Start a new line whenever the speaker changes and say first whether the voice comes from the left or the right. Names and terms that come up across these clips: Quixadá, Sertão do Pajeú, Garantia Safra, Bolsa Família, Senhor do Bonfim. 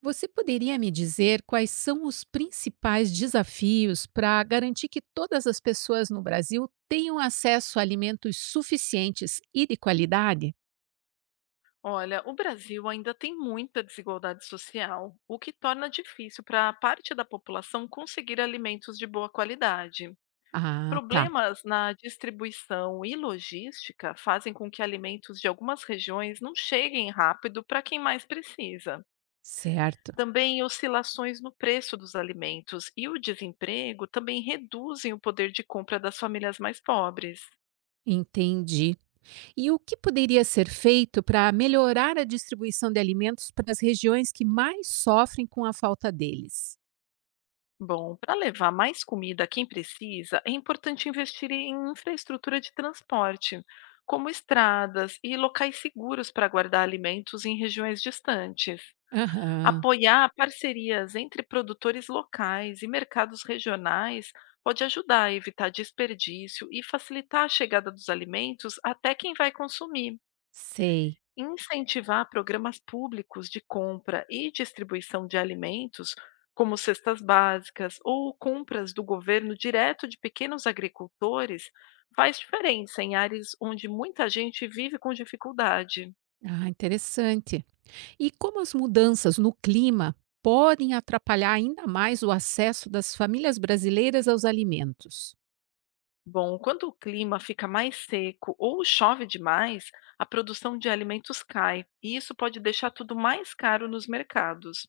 right: Você poderia me dizer quais são os principais desafios para garantir que todas as pessoas no Brasil tenham acesso a alimentos suficientes e de qualidade?
left: Olha, o Brasil ainda tem muita desigualdade social, o que torna difícil para parte da população conseguir alimentos de boa qualidade.
right: Ah, tá,
left: Problemas na distribuição e logística fazem com que alimentos de algumas regiões não cheguem rápido para quem mais precisa.
right: certo.
left: Também oscilações no preço dos alimentos e o desemprego também reduzem o poder de compra das famílias mais pobres.
right: Entendi. E o que poderia ser feito para melhorar a distribuição de alimentos para as regiões que mais sofrem com a falta deles?
left: Bom, para levar mais comida a quem precisa, é importante investir em infraestrutura de transporte, como estradas e locais seguros para guardar alimentos em regiões distantes.
right: Aham,
left: Apoiar parcerias entre produtores locais e mercados regionais pode ajudar a evitar desperdício e facilitar a chegada dos alimentos até quem vai consumir.
right: sei.
left: Incentivar programas públicos de compra e distribuição de alimentos, como cestas básicas ou compras do governo direto de pequenos agricultores, faz diferença em áreas onde muita gente vive com dificuldade.
right: Ah, interessante. E como as mudanças no clima podem atrapalhar ainda mais o acesso das famílias brasileiras aos alimentos?
left: Bom, quando o clima fica mais seco ou chove demais, a produção de alimentos cai, e isso pode deixar tudo mais caro nos mercados.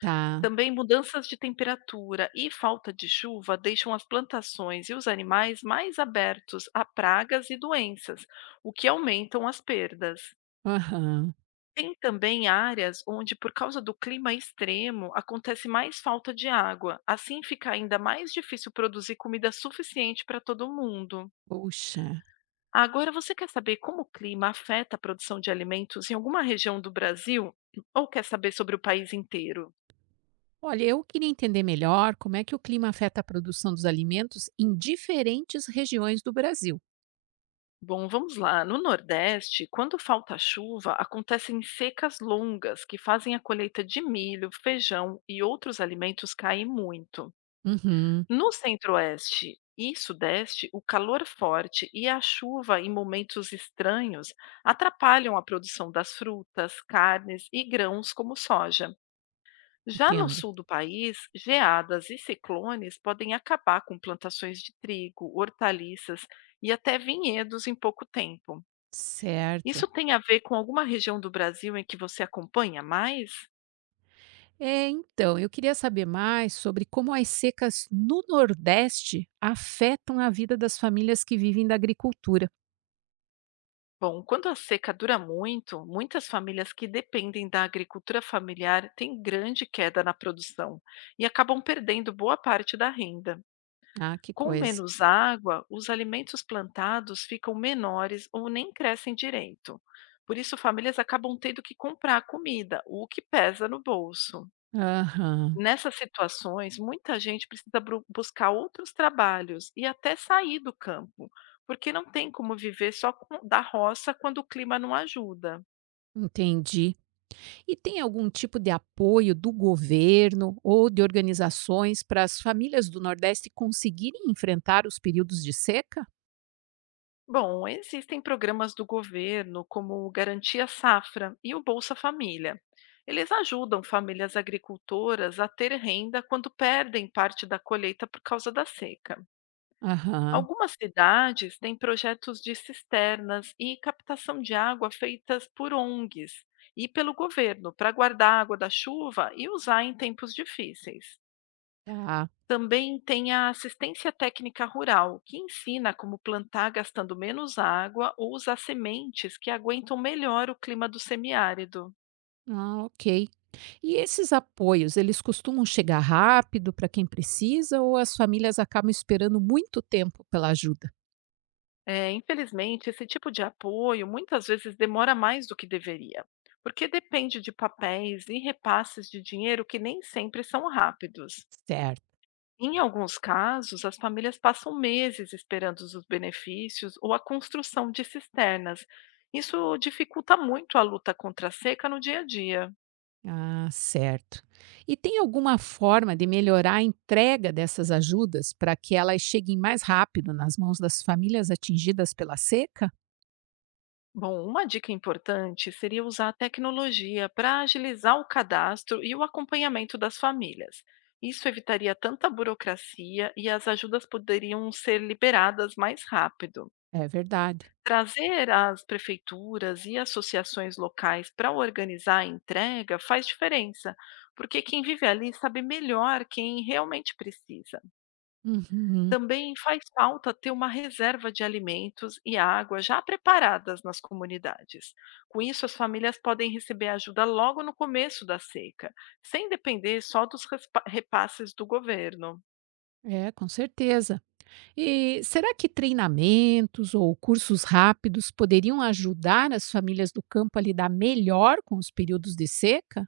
right: Tá.
left: Também mudanças de temperatura e falta de chuva deixam as plantações e os animais mais abertos a pragas e doenças, o que aumentam as perdas.
right: Aham.
left: Tem também áreas onde, por causa do clima extremo, acontece mais falta de água. Assim fica ainda mais difícil produzir comida suficiente para todo mundo.
right: Puxa.
left: Agora, você quer saber como o clima afeta a produção de alimentos em alguma região do Brasil? Ou quer saber sobre o país inteiro?
right: Olha, eu queria entender melhor como é que o clima afeta a produção dos alimentos em diferentes regiões do Brasil.
left: Bom, vamos lá. No Nordeste, quando falta chuva, acontecem secas longas que fazem a colheita de milho, feijão e outros alimentos cair muito.
right: Uhum,
left: No Centro-Oeste e Sudeste, o calor forte e a chuva em momentos estranhos atrapalham a produção das frutas, carnes e grãos, como soja. Já no
right: entendo.
left: sul do país, geadas e ciclones podem acabar com plantações de trigo, hortaliças e até vinhedos em pouco tempo. Isso
right: Certo.
left: tem a ver com alguma região do Brasil em que você acompanha mais?
right: É, então, eu queria saber mais sobre como as secas no Nordeste afetam a vida das famílias que vivem da agricultura.
left: Bom, quando a seca dura muito, muitas famílias que dependem da agricultura familiar têm grande queda na produção e acabam perdendo boa parte da renda.
right: Ah, que
left: Com
right: coisa.
left: menos água, os alimentos plantados ficam menores ou nem crescem direito. Por isso, famílias acabam tendo que comprar comida, o que pesa no bolso.
right: Aham.
left: Nessas situações, muita gente precisa bru buscar outros trabalhos e até sair do campo, porque não tem como viver só com da roça quando o clima não ajuda.
right: Entendi. E tem algum tipo de apoio do governo ou de organizações para as famílias do Nordeste conseguirem enfrentar os períodos de seca?
left: Bom, existem programas do governo, como o Garantia Safra e o Bolsa Família. Eles ajudam famílias agricultoras a ter renda quando perdem parte da colheita por causa da seca.
right: Aham,
left: Algumas cidades têm projetos de cisternas e captação de água feitas por ONGs e pelo governo para guardar a água da chuva e usar em tempos difíceis.
right: tá.
left: Também tem a assistência técnica rural, que ensina como plantar gastando menos água ou usar sementes que aguentam melhor o clima do semiárido.
right: Ah, ok. E esses apoios, eles costumam chegar rápido para quem precisa ou as famílias acabam esperando muito tempo pela ajuda?
left: É, infelizmente, esse tipo de apoio muitas vezes demora mais do que deveria, porque depende de papéis e repasses de dinheiro que nem sempre são rápidos.
right: Certo.
left: Em alguns casos, as famílias passam meses esperando os benefícios ou a construção de cisternas. Isso dificulta muito a luta contra a seca no dia a dia.
right: Ah, certo. E tem alguma forma de melhorar a entrega dessas ajudas para que elas cheguem mais rápido nas mãos das famílias atingidas pela seca?
left: Bom, uma dica importante seria usar a tecnologia para agilizar o cadastro e o acompanhamento das famílias. Isso evitaria tanta burocracia e as ajudas poderiam ser liberadas mais rápido.
right: É verdade.
left: Trazer as prefeituras e associações locais para organizar a entrega faz diferença, porque quem vive ali sabe melhor quem realmente precisa.
right: Uhum,
left: Também faz falta ter uma reserva de alimentos e água já preparadas nas comunidades. Com isso, as famílias podem receber ajuda logo no começo da seca, sem depender só dos repasses do governo.
right: é, com certeza. E será que treinamentos ou cursos rápidos poderiam ajudar as famílias do campo a lidar melhor com os períodos de seca?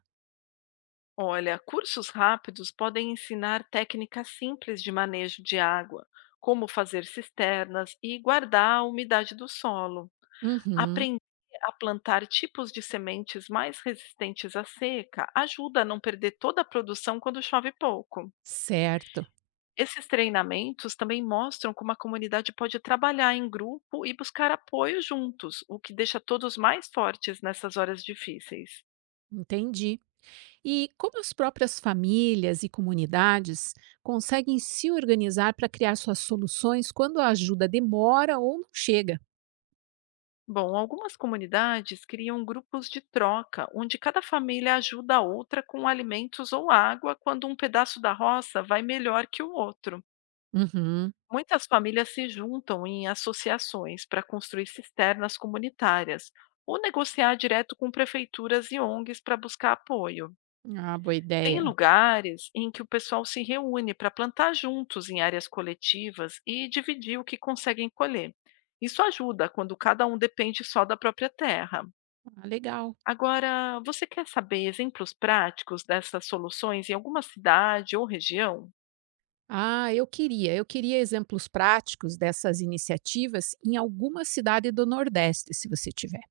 left: Olha, cursos rápidos podem ensinar técnicas simples de manejo de água, como fazer cisternas e guardar a umidade do solo.
right: Uhum,
left: Aprender a plantar tipos de sementes mais resistentes à seca ajuda a não perder toda a produção quando chove pouco.
right: certo,
left: Esses treinamentos também mostram como a comunidade pode trabalhar em grupo e buscar apoio juntos, o que deixa todos mais fortes nessas horas difíceis.
right: entendi. E como as próprias famílias e comunidades conseguem se organizar para criar suas soluções quando a ajuda demora ou não chega?
left: Bom, algumas comunidades criam grupos de troca, onde cada família ajuda a outra com alimentos ou água quando um pedaço da roça vai melhor que o outro.
right: Uhum,
left: Muitas famílias se juntam em associações para construir cisternas comunitárias ou negociar direto com prefeituras e ONGs para buscar apoio.
right: ah, boa
left: Tem
right: ideia.
left: lugares em que o pessoal se reúne para plantar juntos em áreas coletivas e dividir o que conseguem colher. Isso ajuda quando cada um depende só da própria terra.
right: Ah, legal.
left: Agora, você quer saber exemplos práticos dessas soluções em alguma cidade ou região?
right: Ah, eu queria. Eu queria exemplos práticos dessas iniciativas em alguma cidade do Nordeste, se você tiver.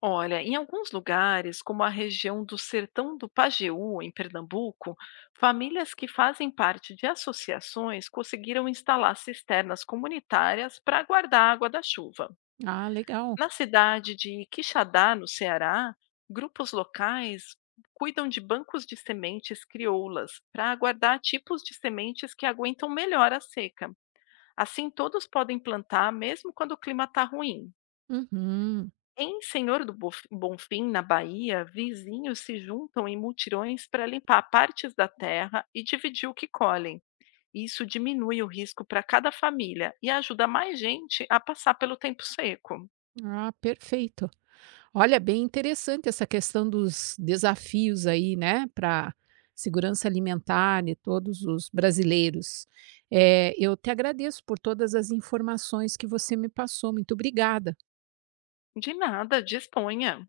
left: Olha, em alguns lugares, como a região do Sertão do Pajeú, em Pernambuco, famílias que fazem parte de associações conseguiram instalar cisternas comunitárias para guardar a água da chuva.
right: Ah, legal.
left: Na cidade de Quixadá, no Ceará, grupos locais cuidam de bancos de sementes crioulas para guardar tipos de sementes que aguentam melhor a seca. Assim, todos podem plantar mesmo quando o clima está ruim.
right: Uhum.
left: Em Senhor do Bof Bonfim, na Bahia, vizinhos se juntam em mutirões para limpar partes da terra e dividir o que colhem. Isso diminui o risco para cada família e ajuda mais gente a passar pelo tempo seco.
right: Ah, perfeito. Olha, bem interessante essa questão dos desafios aí, né, para segurança alimentar de todos os brasileiros. É, eu te agradeço por todas as informações que você me passou. Muito obrigada.
left: De nada, disponha.